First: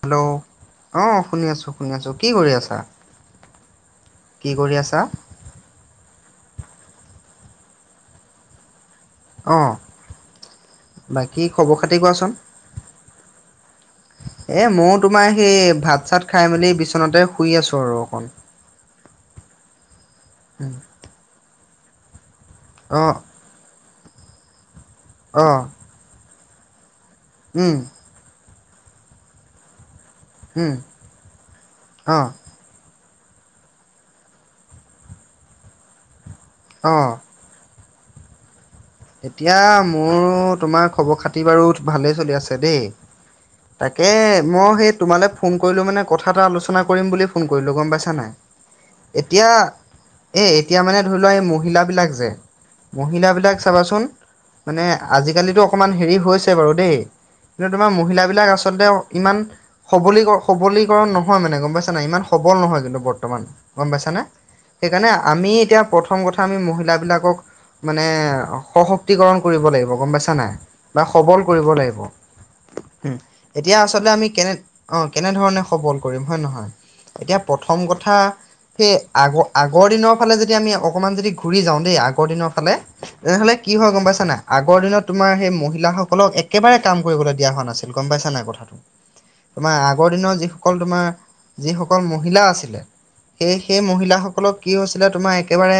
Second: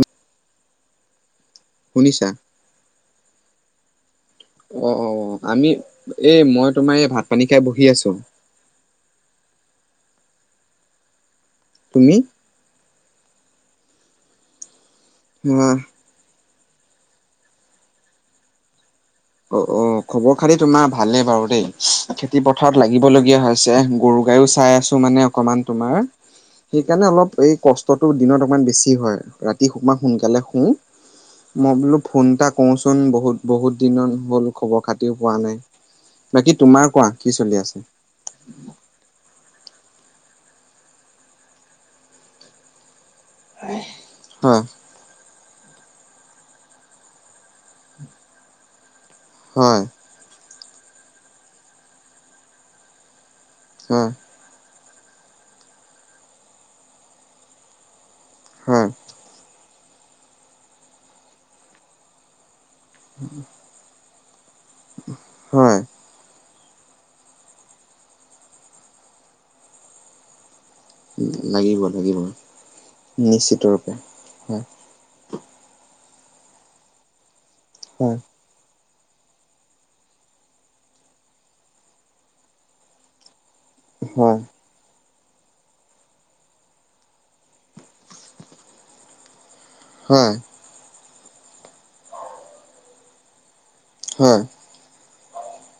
Hello অ' শুনি আছো শুনি আছো। কি শুনিছা? কৰি আছা? কি কৰি অ', আছা অ', অ', আমি এই মই তোমাৰ এই ভাত পানী খাই বহি আছো। অ', বাকী খবৰ খাতি তুমি? কোৱাচোন? এ ময়ো তোমাৰ সেই আহ ভাত চাত খাই মেলি বিচনাতে শুই আছো আৰু অকণ। অ', অ', খবৰ খাতি তোমাৰ ভালেই বাৰু দেই। খেতি পথাৰত অ লাগিবলগীয়া হৈছে গৰু গাইও চাই আছো মানে অ অকমান তোমাৰ। সেইকাৰনে অলপ এই উম কষ্টত টো দিনত অকমান বেছি হয় ৰাতি অকমান সোনকালে শু উম মই বোলো অ ফোন এটা কওঁচোন বহুত বহুত দিনত হ'ল খবৰ খাতিও পোৱা নাই। বাকী তোমাৰ অ কোৱা কিছু চলি আছোঁ। এতিয়া মোৰও তোমাৰ খবৰ-খাতি বাৰু ভালেই চলি আছে দেই। তাকে হয়, মই সেই তোমালৈ ফো ফোন কৰিলোঁ মানে কথা এটা আলোচনা কৰিম বুলি ফোন কৰিলোঁ গম পাইছা নাই, এতিয়া। হয়, এই এতিয়া মানে ধৰি লোৱা এই মহিলাবিলাক যে, মহিলাবিলাক চাবাচোন। হয়, মানে আজিকালিতো অকণমান হেৰি হৈছে বাৰু দেই, কিন্তু তোমাৰ মহিলাবলাক হয়, আচলতে অ ইমান সবলীক-সবলীকৰণ নহয় মানে গম পাইছা নাই ইমান সবল নহয় যেনেবা বৰ্তমান। গম পাইছা নে, সেইকাৰণে আমি হয়। এতিয়া প্ৰথম কথা আমি মহিলাবিলাকক মানে অ',। সশক্তিকৰণ কৰিব লাগিব গম পাইছা নাই। বা সবল কৰিব লাগিব, হোম, নিশ্চিত এতিয়া ৰূপে আচলতে আমি কেনে হয়, অ', কেনেধৰণে সবল কৰিম হয় নে নহয়, এতিয়া প্ৰথম কথা। হয়, সেই আগ-আগৰ দিনৰ ফালে যদি আমি অকণমান যদি ঘূৰি যাওঁ দেই আগৰ দিনৰ ফালে। তেনেহলে কি হয় গম পাইছা নাই আগ আগৰ দিনত তোমাৰ সেই মহিলাসকলক একেবাৰে কাম কৰিবলৈ দিয়া হোৱা নাছিল গম পাইছা নাই কথাটো। তোমাৰ আগৰ হয়। দিনৰ যিসকল তোমাৰ যিসকল মহিলা আছিলে। সেই-সেই হয় মহিলাসকলক কি হৈছিলে তোমাৰ একেবাৰে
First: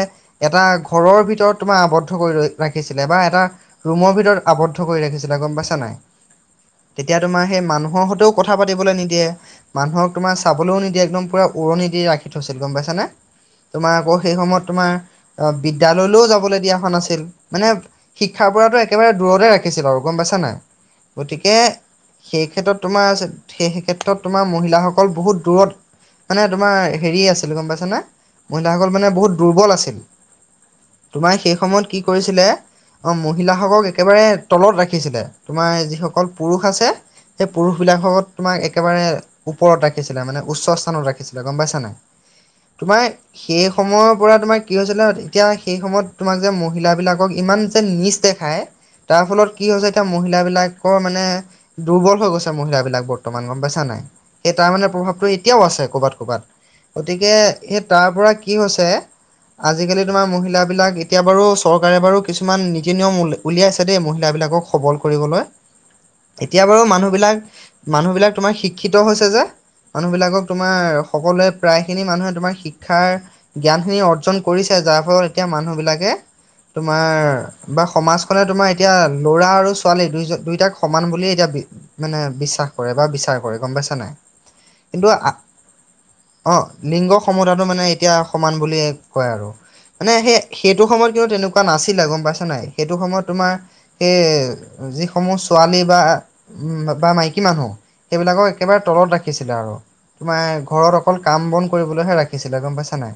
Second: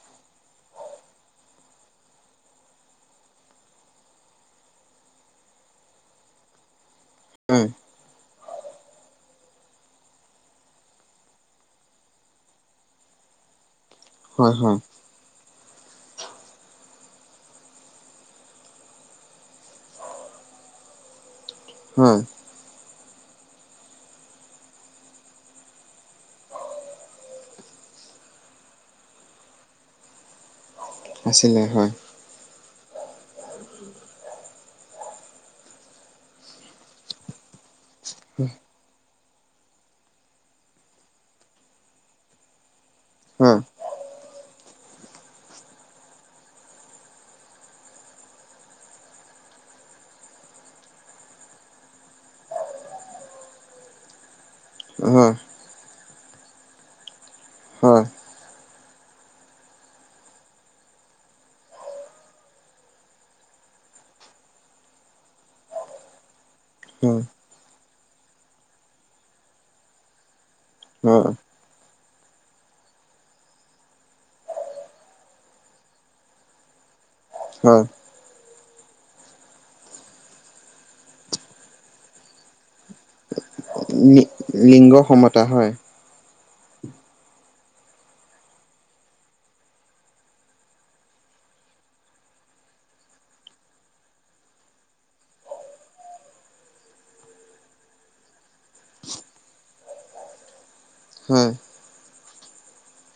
এটা ঘৰৰ ভিতৰত তোমাৰ আৱদ আবদ্ধ কৰি ৰৈ ৰাখিছিলে বা এটা ৰুমৰ ভিতৰত আৱদ্ধ কৰি ৰাখিছিলে গম পাইছা নাই। তেতিয়া তোমাৰ সেই হয় মানুহৰ সৈতেও কথা পাতিবলৈ নিদিয়ে। মানুহক তোমাৰ চাবলৈও নিদিয়ে একদম পুৰা উৰণি দি ৰাখি থৈছিল গম পাইছা নে। তোমাৰ আকৌ সেই হয় সময়ত হয় তোমাৰ অ', বিদ্যয়ালয়লৈও যাবলৈ দিয়া। হোৱা নাছিল মানে শিক্ষাৰ পৰাটো একেবাৰে দূৰতে ৰাখিছিল আৰু গম পাইছা নাই। গতিকে হয় সেই ক্ষেত্ৰত তোমাৰ আছে, সেই ক্ষেত্ৰত তোমাৰ মহিলাসকল বহুত দূৰত। মানে তোমাৰ হেৰি আছিল গম পাইছা নে, মহিলাসকল মানে বহুত দুৰ্বল আছিল। তোমাৰ সেই আছিলে হয় সময়ত কি কৰিছিলে। অ', মহিলাসকলক একেবাৰে তলত ৰাখিছিলে, তোমাৰ যিসকল পুৰুষ আছে। সেই পুৰুষবিলাকহত তোমাৰ একেবাৰে। ওপৰত ৰাখিছিলে মানে উচ্চ স্থানত ৰাখিছিলে গম পাইছা নাই তোমাৰ হয় সেই সময়ৰ পৰা তোমাৰ কি হৈছিলে অ', তেতিয়া সেই সময়ত। তোমাক যে মহিলাবিলাকক ইমান যে নিচ দেখায়। তাৰ ফলত কি হৈছে এতিয়া মহিলাবিলাকও মানে। দুৰ্বল হৈ গৈছে মহিলাবিলাক বৰ্তমান গম পাইছা নাই। সেই তাৰ মানে প্ৰভাৱটো হয় এতিয়াও আছে কৰ'বাত-ক'ৰবাত। গতিকে সেই হয় তাৰ পৰা কি হৈছে আজিকালি তোমাৰ মহিলাবিলাক এতি এতিয়া বাৰু চৰকাৰে বাৰু কিছুমান নীতি-নিয়ম উলিয়া-উলিয়াই আছে দেই মহিলাবিলাকক সবল কৰিবলৈ। এতিয়া বাৰু হয় মানুহবিলাক-মানুহবিলাক তোমাৰ শিক্ষিত হৈছে যে মানুহবিলাকক। তোমাৰ হয় সকলোৱে। প্ৰায় খিনি মানুহে তোমাৰ শিক্ষাৰ জ্ঞানখিনি অৰ্জন কৰিছে যাৰ ফলত এতিয়া মানুহবিলাক। তোমাৰ হয় বা সমাজ। ধৰা তোমাৰ এতিয়া ল'ৰা আৰু ছোৱালী দুইজন-দুইটাক সমান বুলি এতিয়া বি মানে বিশ্বাস কৰে বা বিচাৰ কৰে গম পাইছা নাই, লি লিংগ কিন্তু আহ',। সমতা হয় অ', লিংগ সমতাটো মানে এতিয়া সমান বুলিয়ে কয় আৰু মানে সেয়ে সেই। সেইটো সময়ত কিন্তু তেনেকুৱা নাছিলে গম পাইছা নাই সেইটো সময়ত তোমাৰ। সেই যিসমূহ ছোৱালী বা উম', বা মাইকী মানুহ, সেইবিলাকক একেবাৰে তলত ৰাখিছিলে আৰু তোমাৰ ঘৰত অক অকল কাম হয় বন কৰিবলৈহে ৰাখিছিলে গম পাইছা নাই,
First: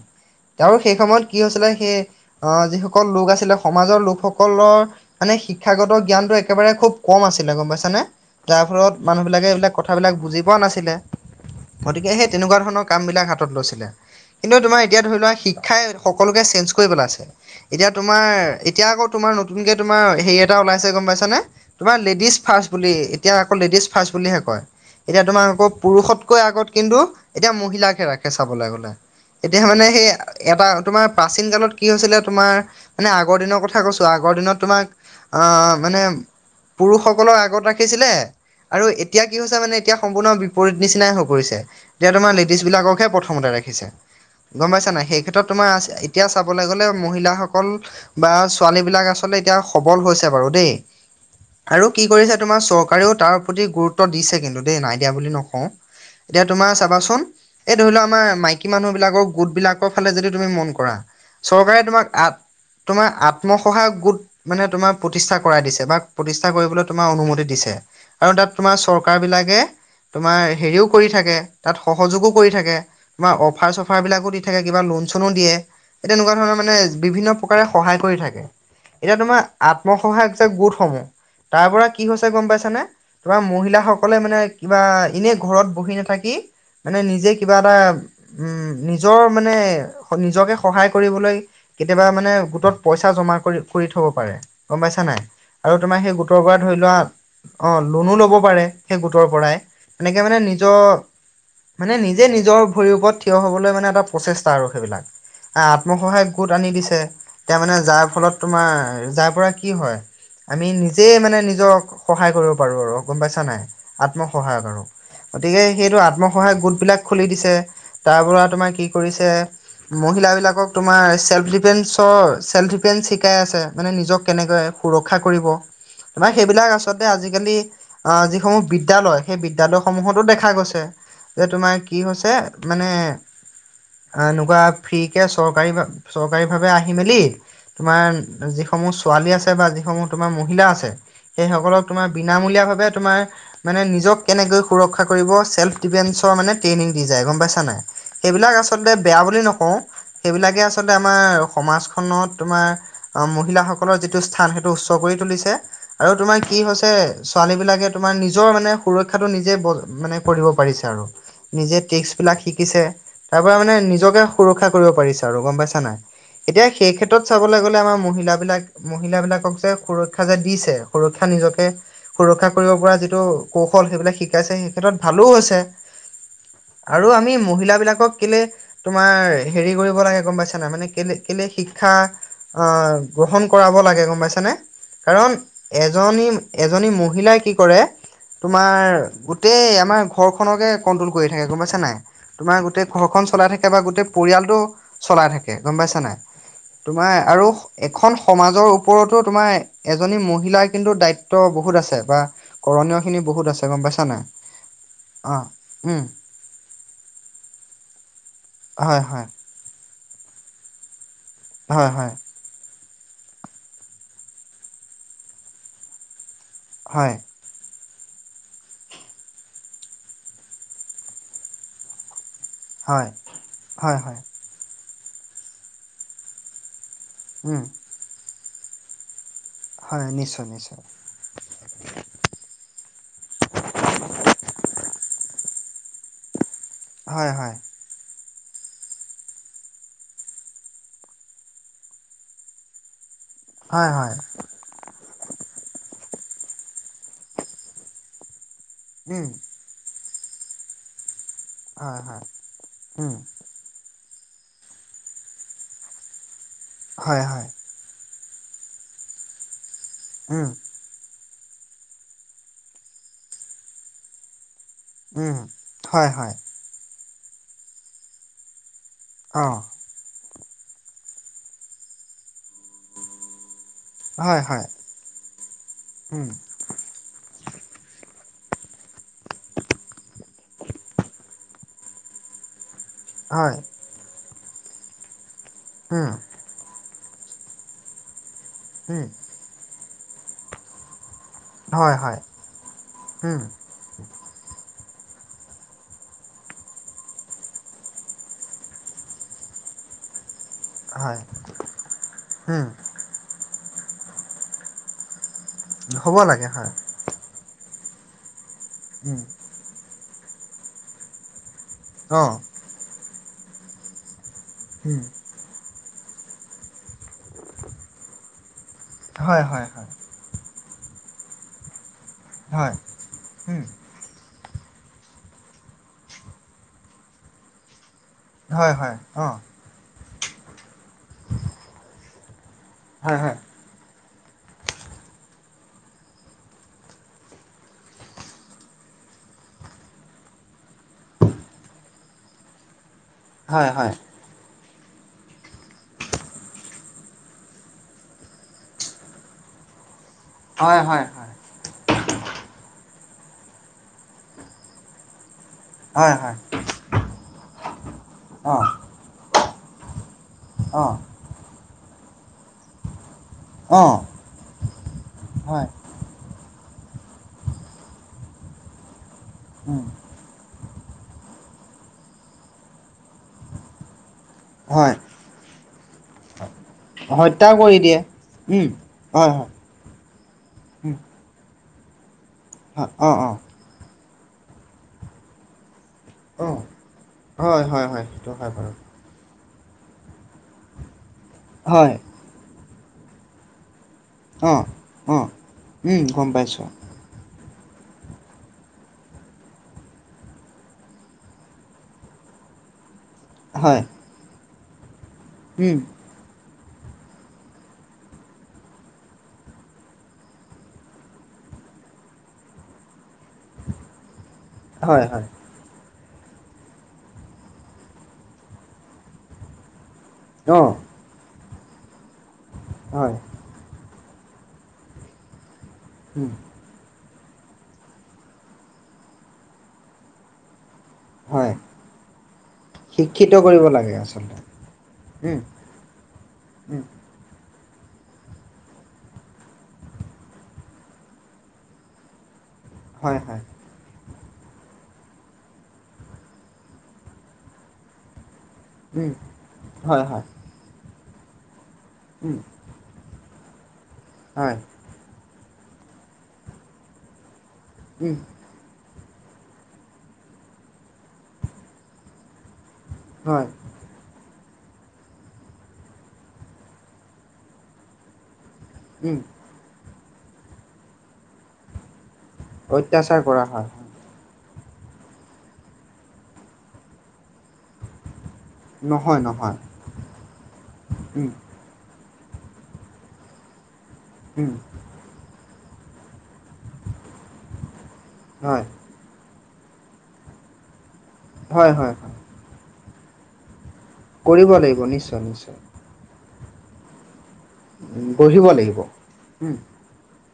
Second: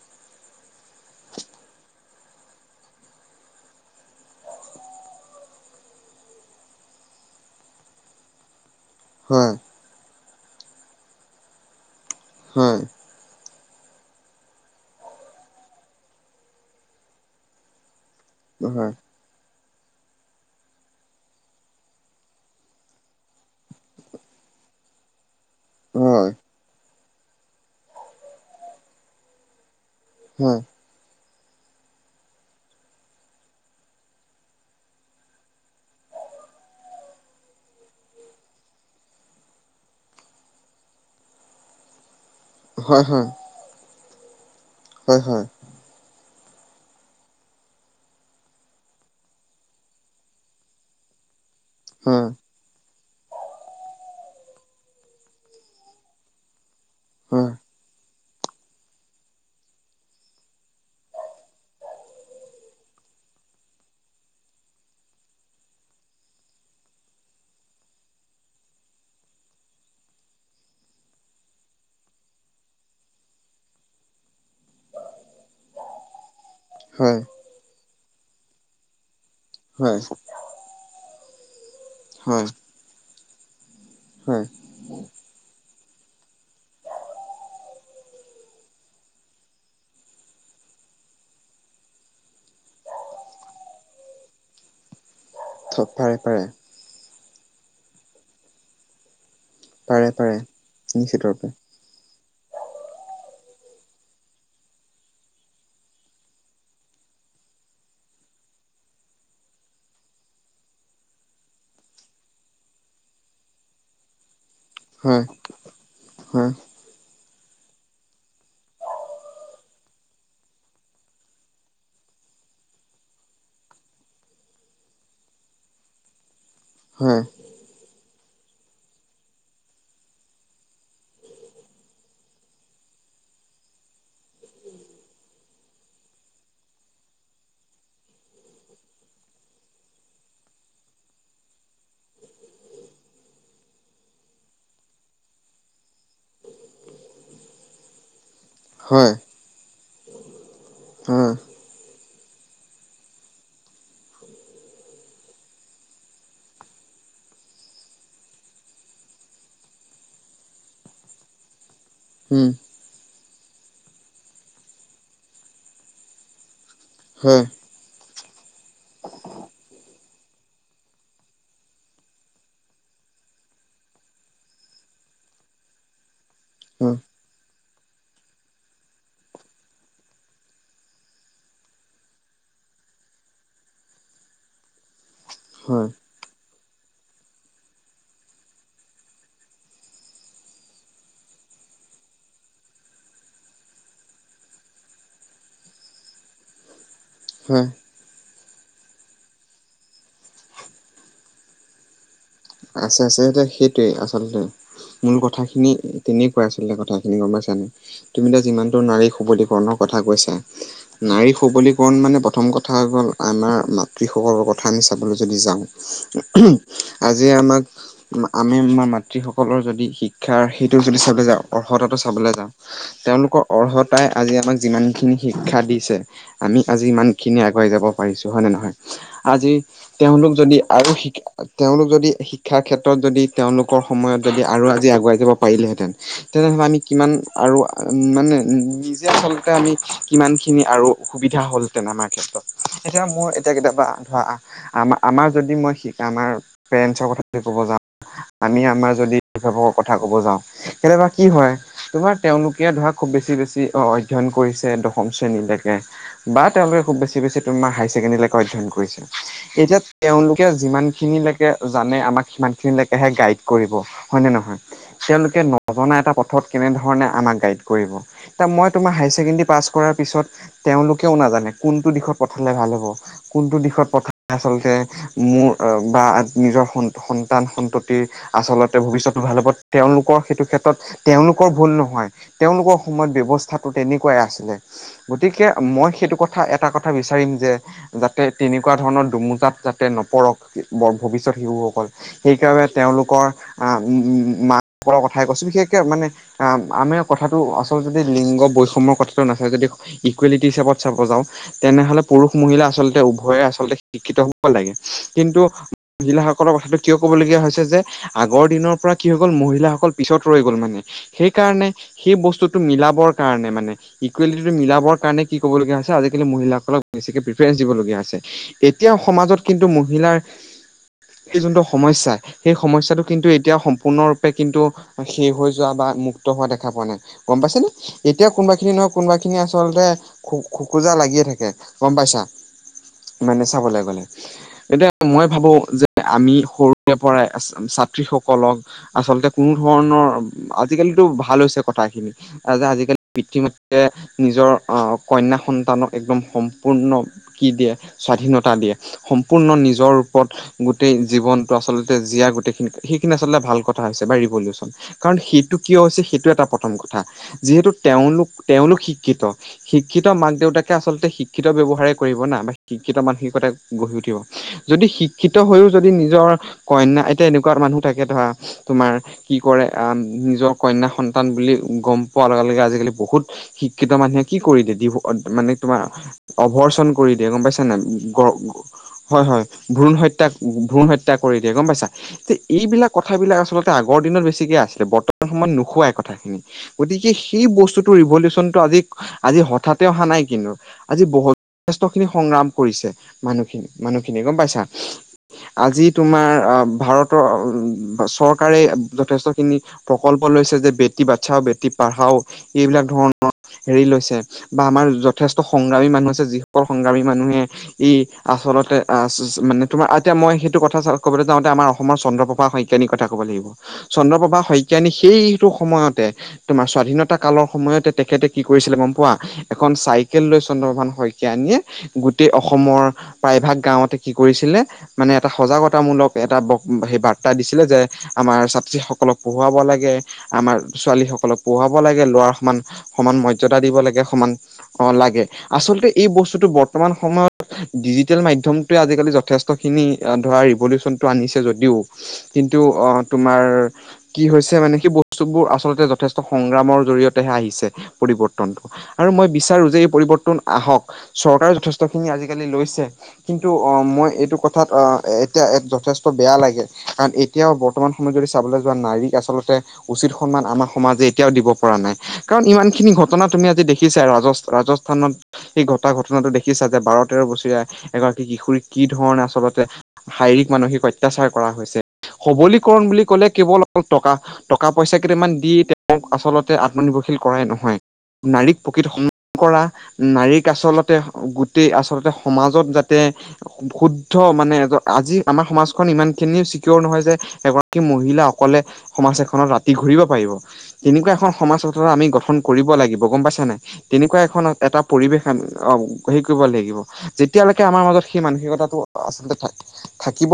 তাৰো সেই সময়ত কি হৈছিলে সেই। আহ যিসকল লোক আছিলে সমাজৰ লোকসকলৰ মানে শিক্ষাগত জ্ঞানটো একেবাৰে খুব কম আছিলে গ'ম পাইছানে? যাৰ ফলত মানুহবিলাকে হয় এইবিলাক কথাবিলাক বুজি পোৱা নাছিলে। গতিকে সেই তেনেকুৱা হয় ধৰণৰ কাম বিলাক হাতত লৈছিলে। কিন্তু তোমাৰ এতিয়া ধৰি লোৱা শিক্ষাই সকলোকে চেঞ্জ কৰি পেলাইছে। এতিয়া তোমাৰ এতিয়া হয় আকৌ তোমাৰ নতুন কে তোমাৰ হেৰি এটা ওলাইছে গ'ম পাইছানে? তোমাৰ লেডিজ ফাৰ্ষ্ট বুলি এতিয়া আকৌ লেডিজ ফাৰ্ষ্ট বুলিহে কয়। এতিয়া তোমাৰ আকৌ হয় পুৰুষতকৈ আগত কিন্তু এতিয়া মহিলাকহে ৰাখে চাবলৈ গ'লে। এতিয়া মানে সেই এটা তোমাৰ প্ৰাচীন কালত কি হৈছিলে। তোমাৰ মানে আগৰ দিনৰ কথা কৈছো আগৰ দিনত তোমাক আহ মানে পুৰুষসকলক আগত ৰাখিছিলে। আৰু এতিয়া কি হৈছে মানে এতিয়া সম্পূৰ্ণ বিপৰীত নিচিনাই হৈ পৰিছে, এতিয়া তোমাৰ লেডিজ হয় হয় হয় বিলাককহে প্ৰথমতে ৰাখিছে গম পাইছা নাই? হয় হয় হয় সেই হয় ক্ষেত্ৰত তোমাৰ এতিয়া চাবলৈ গ'লে মহিলাসকল বা ছোৱালী বিলাক আচলতে এতিয়া সবল হৈছে বাৰু দেই। আৰু কি কৰিছে তোমাৰ চৰকাৰেও তাৰ প্ৰতি গুৰুত্ব দিছে কিন্তু দেই নাইডিয়া বুলি নকওঁ। এতিয়া তোমাৰ চাবাচোন। এই ধৰি লও আমাৰ মাইকী মানুহ বিলাকৰ গোট বিলাকৰ ফালে যদি তুমি মন কৰা। চৰকাৰে তোমাক আ তোমাৰ আত্মসহায়ক গোট। মানে তোমাক প্ৰতিষ্ঠা কৰাই দিছে বা প্ৰতিষ্ঠা কৰিবলৈ তোমাৰ অনুমতি দিছে। আৰু তাত তোমাৰ চৰকাৰ বিলাকে তোমাৰ হেৰিও কৰি থাকে তাত সহযোগো কৰি থাকে। আাৰ অফাৰ-চফাৰ বিলাকো দি থাকে কিবা লোন-চনো দিয়ে। এই তেনেকুৱা ধৰণৰ মানে বিভিন্ন প্ৰকাৰে সহায় কৰি থাকে, এতিয়া তোমাৰ হয় হয় আত্মসহায়ক যে গোটসমূহ তাৰ পৰা কি হৈছে হয় গ'ম পাইছানে! তোমাৰ মহিলাাসকলে মানে হয় কিবা এনে ঘৰত বহি নাথাকি। মানে নিজে কিবা এটা উম, নিজৰ মানে নিজকে সহায় কৰিবলৈ কেতিয়াবা মানে গোটত পইচা জমা কৰি কৰি থব পাৰে। গ'ম পাইছা নাই? আৰু থ- তোমাৰ সেই পাৰে গোটৰ পাৰে পৰা ধৰি লোৱা অ', লোনো ল'ব পাৰে সেই গোটৰ পৰাই। পাৰে এনেকে পাৰে মানে নিজৰ নিশ্চিত ৰূপে মানে নিজে নিজৰ ভৰিৰ ওপৰত থিয় হ'বলৈ মানে এটা প্ৰচেষ্টা আৰু সেইবিলাক। আহ, আত্মসহায়ক গোট আনি দিছে। এতিয়া মানে যাৰ ফলত তোমাৰ যাৰ পৰা কি হয়। আমি নিজেই মানে নিজক সহায় কৰিব পাৰো আৰু গ'ম পাইছা নাই, আত্মসহায়ক আৰু। হয় গতিকে সেইটো হয় আত্মসহায়ক গোটবিলাক খুলি দিছে তাৰপ তোমাৰ কি কৰিছে মহিলাবিলাকক তোমাৰ চেল্ফ ডিফেসৰ চেল্ফ ডিফেস শিকাই আছে মানে নিজক কেনেকৈ সুৰক্ষা কৰিব তাৰমানে সেইবিলাক আচলতে হয় আজিকালি আহ, যিসমূহ বিদ্যালয় সেই বিদ্যয়ালয়সমূহতো দেখা গৈছে। যে তোমাৰ কি হৈছে মানে এনেকুৱা ফ্ৰীকৈ চৰকাৰী চৰকাৰীভাৱে আহি মেলি। তোমাৰ যিসমূহ ছোৱালী আছে বা যিসমূহ তোমাৰ মহিলা আছে। সেইসকলক তোমাৰ বিনামূলীয়াভাৱে তোমাৰ মানে নিজক কেনেকৈ সুৰক্ষা কৰিব চেল্ফ ডিফেন্সৰ মানে ট্ৰেইনিং দি যায় গ'ম পাইছা নাই? এইবিলাক আচলতে হয় বেয়া বুলি নকও। সেইবিলাকে আচলতে আমাৰ হয় উম সমাজখনত তোমাৰ আহ, মহিলাসকলৰ যিটো স্থান সেইটো উচ্চ কৰি তুলিছে। আৰু তোমাৰ কি হৈছে? ছোৱালী বিলাকে তোমাৰ নিজৰ মানে সুৰক্ষাটো নিজে বজ্ মানে পঢ়িব পৰিছে আৰু, নিজে তিস্ক বিলাক শিকিছে তাৰপৰা মানে নিজকে সুৰক্ষা কৰিব পাৰিছে আৰু গম পাইছা নাই? এতিয়া সেই ক্ষেত্ৰত হয় চাবলে গ'লে আমাৰ মহিলাবিলাক মহিল বিলাকক যে সুৰক্ষা যে দিছে সুৰক্ষা নিজকে সুৰক্ষা কৰিব পৰা যিটো কৌশল সেইবিলাক শিকাইছে সেই ক্ষেত্ৰত ভালো হৈছে। হয় আৰু আমি মহিলা বিলাকক কেলে তোমাৰ হেৰি কৰিব লাগে গম পাইছা নাই? মানে কেলে কেলে শিক্ষা অহ গ্ৰহণ কৰাব লাগে, গম পাইছা নে? কাৰণ হয় এজনী এজনী মহিলাই কি কৰে তোমাৰ গোটেই আমাৰ ঘৰখনকে কন্ট্ৰল কৰি থাকে, গম পাইছা নাই? তোমাৰ গোটেই ঘৰখন চলাই থাকে বা গোটেই পৰিয়ালটো চলাই থাকে। গম পাইছা নাই? তোমাৰ আৰু হয় এখন সমাজৰ ওপৰতো তোমাৰ এজনী মহিলাৰ কিন্তু দায়িত্ব বহুত আছে বা কৰণীয় আছে খিনি আছে বহুত এতিয়া গম সেইটোৱে পাইছা নাই আচলতে মূল অ কথাখিনি উম তেনে কোৱাই আচলতে কথা খিনি, গম পাইছানে? তুমি এতিয়া যিমানতো হয় নাৰীক হয় সবলীকৰণৰ কথা কৈছা, নাৰী হয় সবলীকৰণ হয় মানে প্ৰথম কথা কথা হৈ গ'ল আমাৰ মাতৃসকলৰ কথা আমি চাবলৈ যদি যাওঁ হয়। এ আমাক আমি আমাৰ মাতৃ সকলৰ যদি শিক্ষা সেইটো যদি চাইদে যাওঁ অৰ্হতাটো চাবলে যাওঁ হয় তেওঁলোকৰ হয় অৰ্হতাই হয় আজি আমাক যিমানখিনি শিক্ষা দিছে, আমি আজি ইমান খিনি উম আগুৱাই যাব পাৰিছো, হয় নে নহয়? আজি হয় তেওঁলোক নিশ্চয় যদি নিশ্চয় আৰু শি তেওঁলোক যদি শিক্ষাৰ ক্ষেত্ৰত যদি তেওঁলোকৰ সময়ত যদি আৰু আজি আগুৱাই যাব পাৰিলেহেঁতেন তেনেহলে আমি ইমান হয় হয় আৰু মানে নিজে আচলতে আমি সিমানখিনি আৰু সুবিধ হ'লহেতেন আমাৰ ক্ষেত্ৰত। এতিয়া মোৰ এতিয়া কেতিয়াবা হয় হয় ধৰা আমাৰ আমাৰ যদি মই শি- আমাৰ পেৰেণ্টছৰ কথা যদি ক'ব যাওঁ, আমি আমাৰ যদি উম অভিভাৱকৰ কথা ক'ব যাওঁ, কেতিয়াবা কি হয় তোমাৰ তেওঁলোকে ধৰা খুব উম বেছি বেছি অ' অধ্যয়ন কৰিছে দশম শ্ৰেণীলেকে। বা তেওঁলোকে খুব বেছি হয় বেছি হয় তোমাৰ হায়াৰ ছেকেণ্ডেৰীলৈকে অধ্যয়ন কৰিছিল, এতিয়া তেওঁলোকে উম যিমান খিনি লেকে জানে আমাক সিমান খিনি লেকেহে গাইড কৰিব। হয়নে নহয়? উম তেওঁলোকে নজনা হয় এটা হয় পথত কেনেধৰণে আমাক গাইড কৰিব, এতিয়া মই তোমাৰ‌ অ হায়ছেকেণ্ডেৰী পাছ কৰাৰ পিছত তেওঁলোকেও নাজানে কোনটো দিশত পঠালে ভাল হ'ব, কোনটো দিশত পথালে হয় হয় আচলতে মোৰ বা উম নিজৰ সন্ত- সন্তান সন্টোতিৰ আচলতে ভৱিষ্যতটো ভাল হ'ব তেওঁলোকৰ সেইটো ক্ষেত্ৰত তেওঁলোকৰ ভুল নহয়, তেওঁলোকক সময়ত হয় ব্যৱস্থাটো তেনেকুৱাই আছিলে, গতিকে মই উম সেইতো ক থা এটা কথা বিচাৰিম যে যাতে তেনেকুৱা ধৰণৰ উম দুুমোজাত যাতে নপৰক বৰ ভৱিষ্যত শিশুসকল হয় হয় সেইকাৰণে তেওঁলোকৰ উম আম মাক-কৰ কথাই কৈছোঁ বিশেষকে মানে আ, আমি কথাটো আচলতে যদি লিংগ বৈষম্যৰ কথাটো নাচায় যদি ইকুৱেলিটি হিচাপত চাব হয় যাওঁ, তেনেহলে পুৰুষ মহিলা উম আচলতে উভয়ে আচলতে শিক্ষিত হব লাগে, কিন্তু হ'ব লাগে মহিলাসকলৰ হয় কথাটো কিয় ক'বলগীয়া হৈছে যে আগৰ দিনৰ পৰা কি হৈ উম গ'ল মহিলাসকল পিছত ৰৈ গ'ল মানে, সেইকাৰণে সেই অ বস্তুটো মিলাবৰ কাৰণে মানে ইকুৱেলিটিটো মিলাবৰ উম কাৰণে কি কবলগীয়া হৈছে আজিকালি মহিলাসকলক বেছিকে প্ৰিফাৰেন্ঞ্চ দিবলগীয়া হৈছে। তেতিয়াও হয় সমাজত হয় কিন্তু হয় মহিলাৰ এই যোনটো সমস্যা সেই হয় সমস্যাটো কিন্তু এতিয়া উম সম্পূৰ্ণ ৰূপ কিন্তু শেষ হৈ যোৱা বা মুক্ত হোৱা দেখা পোৱা নাই গম পাইছেনে। এতিয়া কোনোবা খিনি হয় নহয় হয় কোনোবা অ খিনি আচলতে খো- খোকোজা লাগিয়ে থাকে গম পাইছা। হয় হয় মানে চাবলৈ গ'লে এতিয়া মই ভাবো, যে আমি সৰুৰে পৰাই ছাত্ৰীসকলক আচলতে কোনো ধৰণৰ আজিকালিতো ভাল হৈছে কথা খিনি আজিকালি হয় পিতৃ-মাতৃয়ে হয় নিজৰ আহ কন্যা সন্তানক একদম সম্পূৰ্ণ কি দিয়ে স্বাধীনতা দিয়ে সম্পূৰ্ণ নিজৰ ৰূপৰত হয় হয় গোটেই হয় জীৱনতটো আচলতে জীয়া- গোটেইখিনি সেইখিনি আচলতে ভাল কথা হৈছে বা ৰিভলিউচন কাৰণ সেইটো কিয় হৈছে হয় সেইটো হয় এটা প্ৰথম কথা যিহেতু তেওঁলোক অ তেওঁলোক শি শিক্ষিত শিক্ষিত মাক দেউতাকে অ আচলতে শিক্ষিত ব্যৱহাৰে কৰিব না বা শিক্ষিত মানসিকতা অ গঢ়ি উঠিব যদি শিক্ষিত হৈও হয় যদি যদি নিজৰ কন্যা এতিয়া এনেকুৱা মানুহ থাকে ধৰা তোমাৰ কি কৰে উম আহ নিজৰ কন্যা সন্তান বুলি গম পোৱা লগে লগে আজিকালি বহুত সিক সেনে কোৱা মানুহে কি কৰি দ দি হয় মানে তোমাৰ অভৰচন কৰি দিয়ে গম হত্যা পাইছ নে কৰি দিয়ে গ হয় হয় ভ্ৰণ হত্যা ভ্ৰণ উম হত্যা কৰি দিয়ে গম পাইছা তে হয় এইবিলাক অ অ কথাবিলাক আচলতে আগৰ দিনত বেছিকে আছিলে বৰ্তমান সময়ত নোহোৱা এক অ গতিকে সেই হয় হয় বস্তুতটো হয় সেইটো হয় ৰিভলিউচনটো বাৰু আজি আজি হঠাতে অহা নাই কিন্তু আজি বহু যেষ্ট হয় খিনি সংগ্ৰাম কৰিছে মানুহখিনি মানুহখিনিয়ে গম অ পাইছা অ আজি উম গম তোমাৰ অ পাইছোঁ ভাৰত চৰকাৰে যথেষ্টখিনি প্ৰকল্প লৈছে যে বেটি বাচাও বেটী পঢ়াও এইবিলাক ধৰণৰ হয় হেৰি লৈছে বা আমাৰ যথেষ্ট উম সংগ্ৰামী মানুহ আছে যি সকল সংগ্ৰামী মানুহে ই আচলতে আহ মানে তোমাৰ এতিয়া মই সেইটো কথা ক'বলৈ যাওঁতে আমাৰ অসম চন্দ্ৰপ্ৰভা শইকীয়ানীৰ কথা ক'ব লাগিব চন্দ্ৰপ্ৰভা শইকীয়া নি হয় সেই হয় [inaudible] সময়তে তোমাৰ স্বাধীনতা কালৰ সময়তে তেখেতে কি কৰিছিলে গম পোৱা এখন চাইকেল ললৈ অ চন্দ্ৰপ্ৰভান শইকীয়ানিয়ে গোটেই অসমৰ হয় প্ৰায়ভাগ গাঁওতে কি কৰিছিলে মানে এটা সজাগতামূলক উম এটা ব সেই বাৰ্তা দিছিলে যে আমাৰ ছাত্ৰীসকলক পঢ়োৱাব লাগে আমাৰ ছোৱালী সকলক হয় পঢ়াব লাগে লৰাৰ সমান সমান শিক্ষিত মৰ্যদা কৰিব দিব লাগে সমান আচলতে অ লাগে উম আচলতে এই বস্তুতটো উম বৰ্তমান সময়ত ডিজিটেল মাধ্যমতোয়ে আজিকালি যথেষ্ট খিনি ধৰা ৰিভলিউচনটো আনিছে যদিও কিন্তু হয় হয় তোমাৰ কি হৈছে মানে সেই বস্তুবোৰ আচলতে যথেষ্ট সংগ্ৰামৰ জৰিয়তেহে আহিছে পৰিৱৰ্তনটো আৰু উম মই বিচাৰো যে এই হয় হয় পৰিৱৰ্তন আহক চৰকাৰে যথেষ্ট খিনি উম আজিকালি লৈছে কিন্তু মই এইটো হয় কথাত এতিয়া যথেষ্ট বেয়া লাগে কাৰণ এতিয়াও বৰ্তমান সময়ত উম যদি চাবলৈ যোৱা নাৰীক আচলতে উচিত সন্মান আমাৰ সমাজে এতিয়াও দিব পৰা নাই কাৰণ ইমান খিনি ঘটনা তুমি হয় আজি দে দেখিছাই ৰাজ ৰাজস্থানত সেই ঘটা ঘটনাটো দেখিছা যে বাৰ তেৰ বছৰীয়া এগৰাকী কিশোৰী কি উম ধৰণে আচলতে শাৰীৰিক মানসিক অত্যাচাৰ কৰা হৈছে সবলীকৰণ বুলি অত্যাচাৰ ক'লে কৰা কেৱল হয় টকা টকা পইচা কেইটামান দি তেওঁক আচলতে আত্মনিৰ্ভৰশীল কৰাই নহয় নাৰীক প্ৰকৃত সন্মান নহয় নহয় কৰা নাৰীক আচলতে- উম গোটেই আচলতে সমাজত যাতে শুদ্ধ উম মানে আজি- আমাৰ সমাজখন ইমান খিনি চিকিয়ৰ নহয় যে এগৰাকী মহিলা হয় অকলে- সমাজ এখনত ৰাতি ঘূৰিব পাৰিব, তেনেকুৱা এখন হয় সমাজত হয় আমি হয় গঠন কৰিব লাগিব গম পাইছা নাই। তেনেকুৱা এখন কৰিব লাগিব এটা নিশ্চয় পৰিৱেশ নিশ্চয় আ' হেৰি কৰিব লাগিব। যেতিয়ালৈকে আমাৰ মাজত সেই গঢ়িব লাগিব মানসিকতাটো- আচলতে উম থাকিব,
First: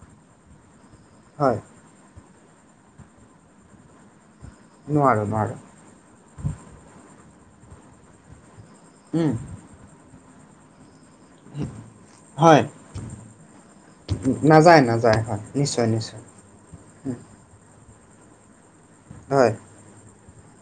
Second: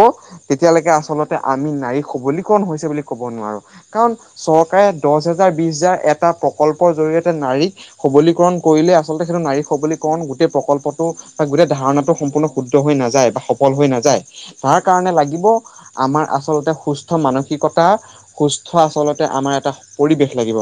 তেতিয়ালৈকে আচলতে হয় আমি নাৰীৰ সবলীকৰণ হৈছে বুলি - কব নোৱাৰো। কাৰণ চৰকাৰে দহ নোৱাৰোঁ হাজাৰ, নোৱাৰোঁ। বিশ হাজাৰ- এটা প্ৰকল্পৰ জৰিয়তে নাৰীক সবলীকৰণ কৰিলে আচলতে উম, সেইটো নাৰী- সবলিকৰণ গোটেই প্ৰকল্পটো বা গোটেই ধাৰণাটো সম্পূৰ্ণ হয়। শুদ্ধ হৈ নাযায় বা- সফল হৈ নাযায়। নাযায় তাৰ কাৰণে নাযায় হয় লাগিব নিশ্চয় নিশ্চয় আমাৰ আচলতে সুস্থ- মানসিকতা সুস্থ আচলতে আমাৰ হয়। এটা পৰিৱেশ লাগিব।